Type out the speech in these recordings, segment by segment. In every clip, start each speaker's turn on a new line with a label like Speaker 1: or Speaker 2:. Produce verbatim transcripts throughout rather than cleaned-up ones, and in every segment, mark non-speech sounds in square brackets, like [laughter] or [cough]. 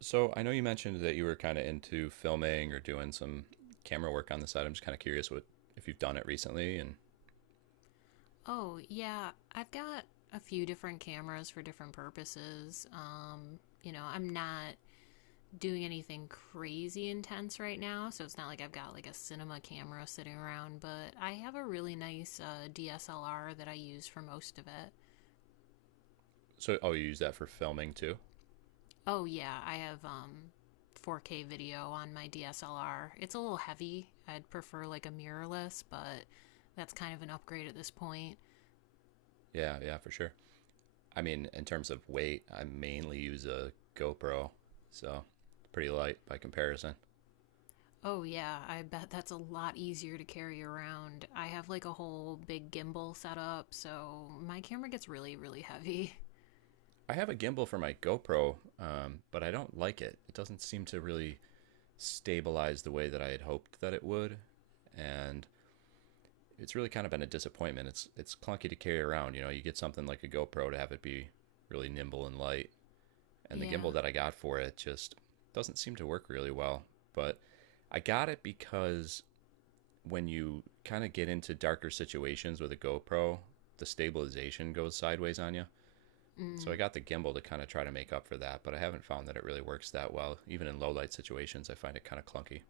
Speaker 1: So I know you mentioned that you were kind of into filming or doing some camera work on the side. I'm just kind of curious what if you've done it recently and
Speaker 2: Oh, yeah. I've got a few different cameras for different purposes. Um, you know, I'm not doing anything crazy intense right now, so it's not like I've got like a cinema camera sitting around, but I have a really nice uh, D S L R that I use for most of it.
Speaker 1: so oh you use that for filming too?
Speaker 2: Oh, yeah. I have um four K video on my D S L R. It's a little heavy. I'd prefer like a mirrorless, but that's kind of an upgrade at this point.
Speaker 1: Yeah, yeah, for sure. I mean, in terms of weight, I mainly use a GoPro, so it's pretty light by comparison.
Speaker 2: Oh, yeah, I bet that's a lot easier to carry around. I have like a whole big gimbal set up, so my camera gets really, really heavy. [laughs]
Speaker 1: I have a gimbal for my GoPro, um, but I don't like it. It doesn't seem to really stabilize the way that I had hoped that it would, and it's really kind of been a disappointment. It's it's clunky to carry around. You know, you get something like a GoPro to have it be really nimble and light, and the gimbal
Speaker 2: Yeah.
Speaker 1: that I got for it just doesn't seem to work really well. But I got it because when you kind of get into darker situations with a GoPro, the stabilization goes sideways on you. So I
Speaker 2: Mm.
Speaker 1: got the gimbal to kind of try to make up for that, but I haven't found that it really works that well. Even in low light situations, I find it kind of clunky.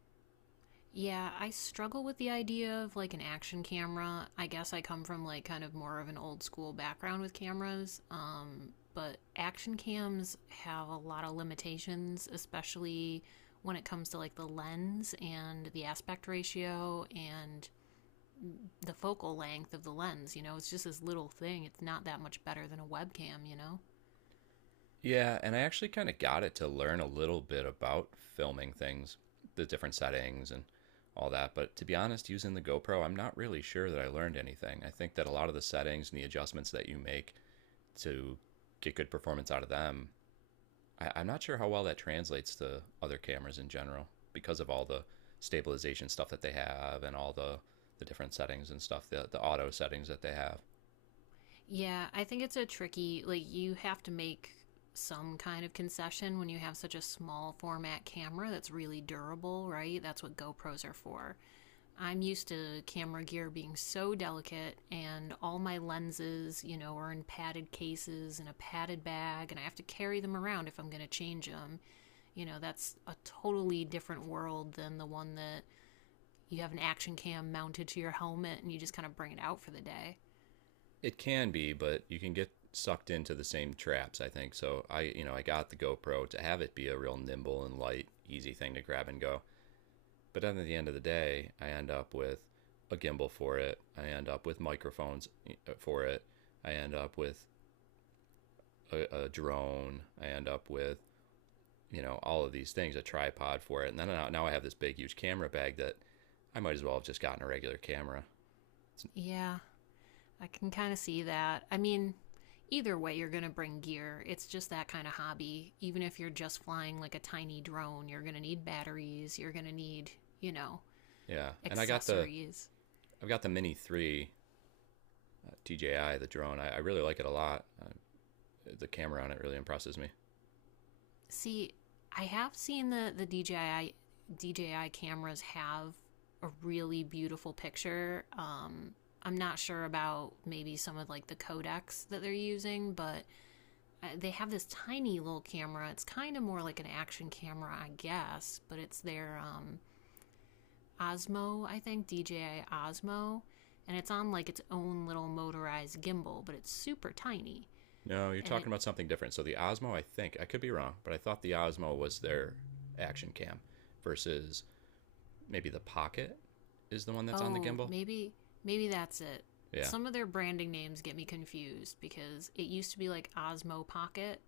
Speaker 2: Yeah, I struggle with the idea of like an action camera. I guess I come from like kind of more of an old school background with cameras. Um, but action cams have a lot of limitations, especially when it comes to like the lens and the aspect ratio and the focal length of the lens, you know, it's just this little thing. It's not that much better than a webcam, you know?
Speaker 1: Yeah, and I actually kind of got it to learn a little bit about filming things, the different settings and all that. But to be honest, using the GoPro, I'm not really sure that I learned anything. I think that a lot of the settings and the adjustments that you make to get good performance out of them, I, I'm not sure how well that translates to other cameras in general because of all the stabilization stuff that they have and all the the different settings and stuff, the the auto settings that they have.
Speaker 2: Yeah, I think it's a tricky, like, you have to make some kind of concession when you have such a small format camera that's really durable, right? That's what GoPros are for. I'm used to camera gear being so delicate, and all my lenses, you know, are in padded cases and a padded bag, and I have to carry them around if I'm going to change them. You know, that's a totally different world than the one that you have an action cam mounted to your helmet and you just kind of bring it out for the day.
Speaker 1: It can be, but you can get sucked into the same traps, I think. So I, you know, I got the GoPro to have it be a real nimble and light, easy thing to grab and go. But then at the end of the day, I end up with a gimbal for it. I end up with microphones eh, uh, for it. I end up with a, a drone. I end up with, you know, all of these things, a tripod for it. And then now, now I have this big, huge camera bag that I might as well have just gotten a regular camera.
Speaker 2: Yeah, I can kind of see that. I mean, either way, you're going to bring gear. It's just that kind of hobby. Even if you're just flying like a tiny drone, you're going to need batteries, you're going to need, you know,
Speaker 1: Yeah. And I got the,
Speaker 2: accessories.
Speaker 1: I've got the Mini three uh, D J I, the drone. I, I really like it a lot. Uh, the camera on it really impresses me.
Speaker 2: See, I have seen the the D J I D J I cameras have a really beautiful picture. Um I'm not sure about maybe some of like the codecs that they're using, but Uh, they have this tiny little camera. It's kind of more like an action camera, I guess, but it's their um, Osmo, I think, D J I Osmo, and it's on like its own little motorized gimbal, but it's super tiny.
Speaker 1: No, you're
Speaker 2: And it
Speaker 1: talking about something different. So the Osmo, I think I could be wrong, but I thought the Osmo was their action cam versus maybe the Pocket is the one that's on the
Speaker 2: Oh,
Speaker 1: gimbal.
Speaker 2: maybe maybe that's it.
Speaker 1: Yeah.
Speaker 2: Some of their branding names get me confused because it used to be like Osmo Pocket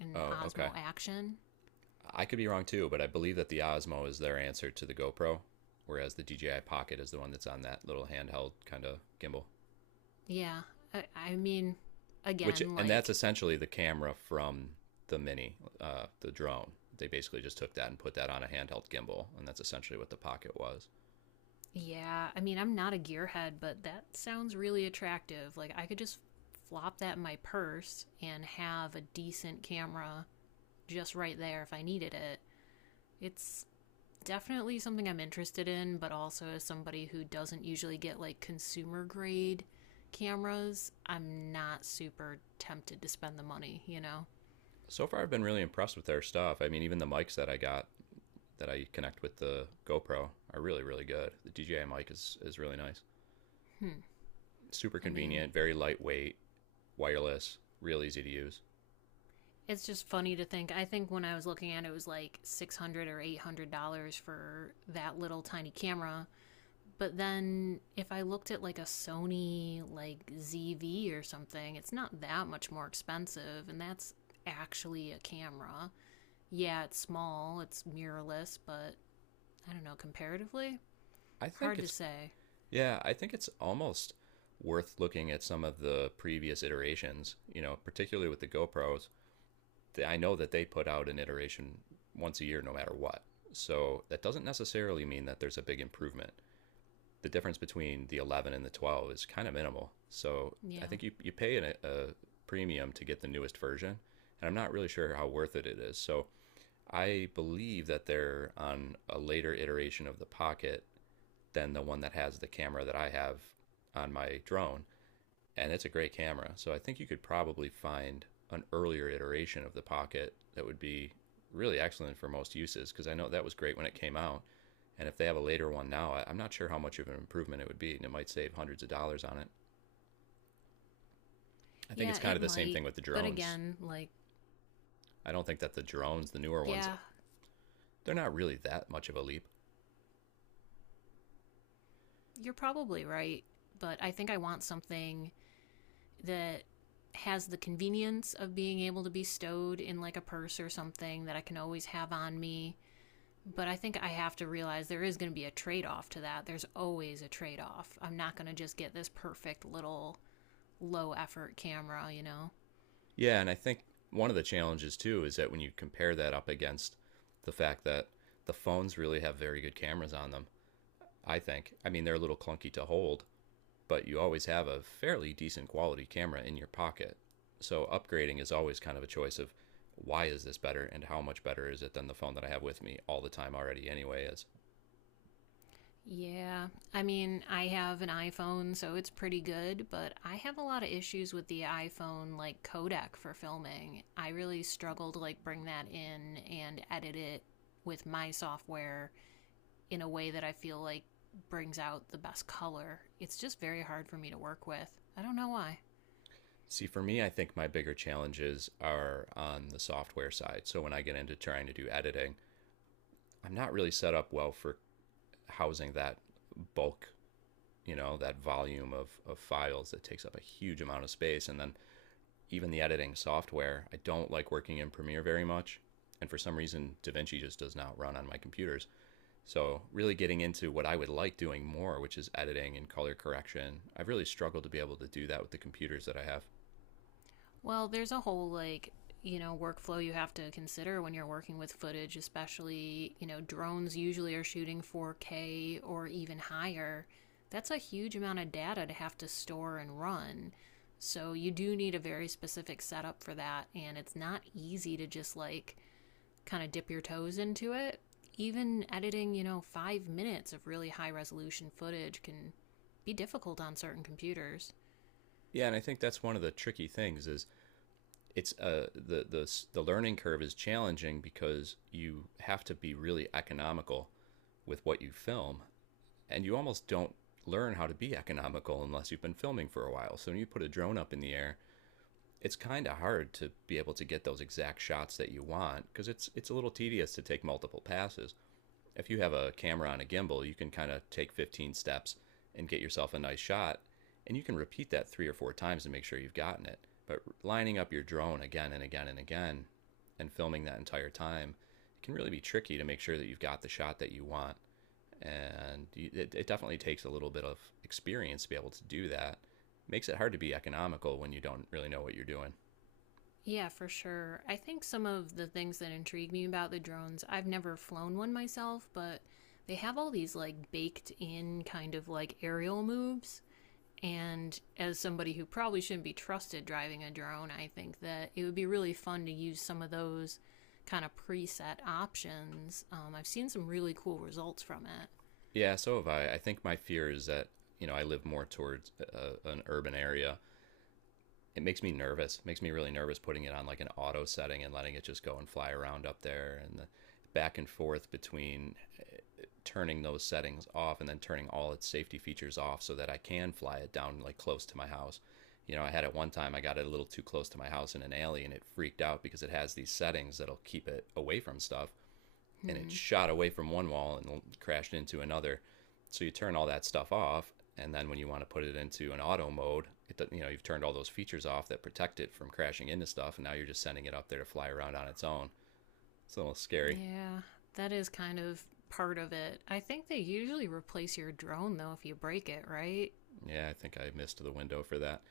Speaker 2: and
Speaker 1: Oh, okay.
Speaker 2: Osmo Action.
Speaker 1: I could be wrong too, but I believe that the Osmo is their answer to the GoPro, whereas the D J I Pocket is the one that's on that little handheld kind of gimbal.
Speaker 2: Yeah, I, I mean,
Speaker 1: Which
Speaker 2: again,
Speaker 1: and that's
Speaker 2: like
Speaker 1: essentially the camera from the mini uh, the drone. They basically just took that and put that on a handheld gimbal, and that's essentially what the Pocket was.
Speaker 2: yeah, I mean, I'm not a gearhead, but that sounds really attractive. Like, I could just flop that in my purse and have a decent camera just right there if I needed it. It's definitely something I'm interested in, but also as somebody who doesn't usually get like consumer grade cameras, I'm not super tempted to spend the money, you know?
Speaker 1: So far I've been really impressed with their stuff. I mean, even the mics that I got that I connect with the GoPro are really really good. The DJI mic is, is really nice,
Speaker 2: Hmm.
Speaker 1: super
Speaker 2: I mean,
Speaker 1: convenient, very lightweight, wireless, real easy to use.
Speaker 2: it's just funny to think. I think when I was looking at it, it was like six hundred or eight hundred dollars for that little tiny camera. But then if I looked at like a Sony like Z V or something, it's not that much more expensive and that's actually a camera. Yeah, it's small, it's mirrorless, but I don't know, comparatively,
Speaker 1: I think
Speaker 2: hard to
Speaker 1: it's
Speaker 2: say.
Speaker 1: Yeah, I think it's almost worth looking at some of the previous iterations, you know, particularly with the GoPros. I know that they put out an iteration once a year, no matter what. So that doesn't necessarily mean that there's a big improvement. The difference between the eleven and the twelve is kind of minimal. So I
Speaker 2: Yeah.
Speaker 1: think you, you pay an, a premium to get the newest version, and I'm not really sure how worth it it is. So I believe that they're on a later iteration of the Pocket than the one that has the camera that I have on my drone, and it's a great camera. So I think you could probably find an earlier iteration of the Pocket that would be really excellent for most uses, because I know that was great when it came out. And if they have a later one now, I- am not sure how much of an improvement it would be, and it might save hundreds of dollars on it. I think
Speaker 2: Yeah,
Speaker 1: it's kind
Speaker 2: it
Speaker 1: of the same
Speaker 2: might.
Speaker 1: thing with the
Speaker 2: But
Speaker 1: drones.
Speaker 2: again, like
Speaker 1: I don't think that the drones, the newer ones,
Speaker 2: yeah,
Speaker 1: they're not really that much of a leap.
Speaker 2: you're probably right, but I think I want something that has the convenience of being able to be stowed in like a purse or something that I can always have on me. But I think I have to realize there is going to be a trade off to that. There's always a trade off. I'm not going to just get this perfect little low effort camera, you know?
Speaker 1: Yeah, and I think one of the challenges too is that when you compare that up against the fact that the phones really have very good cameras on them, I think. I mean, they're a little clunky to hold, but you always have a fairly decent quality camera in your pocket. So upgrading is always kind of a choice of why is this better and how much better is it than the phone that I have with me all the time already anyway is.
Speaker 2: Yeah. I mean, I have an iPhone, so it's pretty good, but I have a lot of issues with the iPhone like codec for filming. I really struggle to like bring that in and edit it with my software in a way that I feel like brings out the best color. It's just very hard for me to work with. I don't know why.
Speaker 1: See, for me, I think my bigger challenges are on the software side. So when I get into trying to do editing, I'm not really set up well for housing that bulk, you know, that volume of, of files that takes up a huge amount of space. And then even the editing software. I don't like working in Premiere very much. And for some reason, DaVinci just does not run on my computers. So really getting into what I would like doing more, which is editing and color correction, I've really struggled to be able to do that with the computers that I have.
Speaker 2: Well, there's a whole like you know workflow you have to consider when you're working with footage, especially you know drones usually are shooting four K or even higher. That's a huge amount of data to have to store and run. So you do need a very specific setup for that, and it's not easy to just like kind of dip your toes into it. Even editing, you know, five minutes of really high resolution footage can be difficult on certain computers.
Speaker 1: Yeah, and I think that's one of the tricky things is it's uh the the the learning curve is challenging because you have to be really economical with what you film, and you almost don't learn how to be economical unless you've been filming for a while. So when you put a drone up in the air, it's kind of hard to be able to get those exact shots that you want because it's it's a little tedious to take multiple passes. If you have a camera on a gimbal, you can kind of take fifteen steps and get yourself a nice shot, and you can repeat that three or four times to make sure you've gotten it. But lining up your drone again and again and again and filming that entire time, it can really be tricky to make sure that you've got the shot that you want. And it, it definitely takes a little bit of experience to be able to do that. It makes it hard to be economical when you don't really know what you're doing.
Speaker 2: Yeah, for sure. I think some of the things that intrigue me about the drones, I've never flown one myself, but they have all these like baked in kind of like aerial moves. And as somebody who probably shouldn't be trusted driving a drone, I think that it would be really fun to use some of those kind of preset options. Um, I've seen some really cool results from it.
Speaker 1: Yeah, so have I. I think my fear is that, you know, I live more towards uh, an urban area. It makes me nervous. It makes me really nervous putting it on like an auto setting and letting it just go and fly around up there, and the back and forth between uh, turning those settings off and then turning all its safety features off so that I can fly it down like close to my house. You know, I had it one time, I got it a little too close to my house in an alley and it freaked out because it has these settings that'll keep it away from stuff and it
Speaker 2: Hmm.
Speaker 1: shot away from one wall and crashed into another. So you turn all that stuff off, and then when you want to put it into an auto mode, it you know you've turned all those features off that protect it from crashing into stuff, and now you're just sending it up there to fly around on its own. It's a little scary.
Speaker 2: Yeah, that is kind of part of it. I think they usually replace your drone though if you break it, right?
Speaker 1: Yeah, I think I missed the window for that,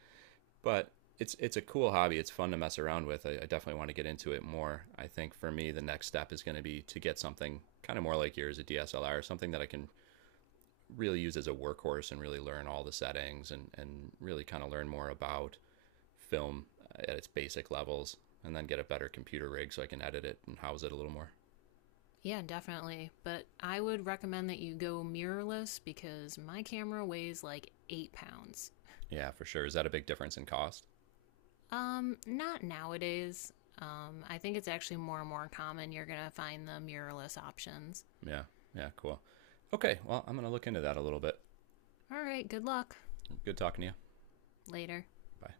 Speaker 1: but it's it's a cool hobby. It's fun to mess around with. I, I definitely want to get into it more. I think for me, the next step is going to be to get something kind of more like yours, a D S L R, something that I can really use as a workhorse and really learn all the settings, and, and really kind of learn more about film at its basic levels, and then get a better computer rig so I can edit it and house it a little more.
Speaker 2: Yeah, definitely. But I would recommend that you go mirrorless because my camera weighs like eight pounds.
Speaker 1: Yeah, for sure. Is that a big difference in cost?
Speaker 2: Um, not nowadays. Um, I think it's actually more and more common. You're gonna find the mirrorless options.
Speaker 1: Yeah. Yeah, cool. Okay, well, I'm going to look into that a little bit.
Speaker 2: All right, good luck.
Speaker 1: Good talking to you.
Speaker 2: Later.
Speaker 1: Bye.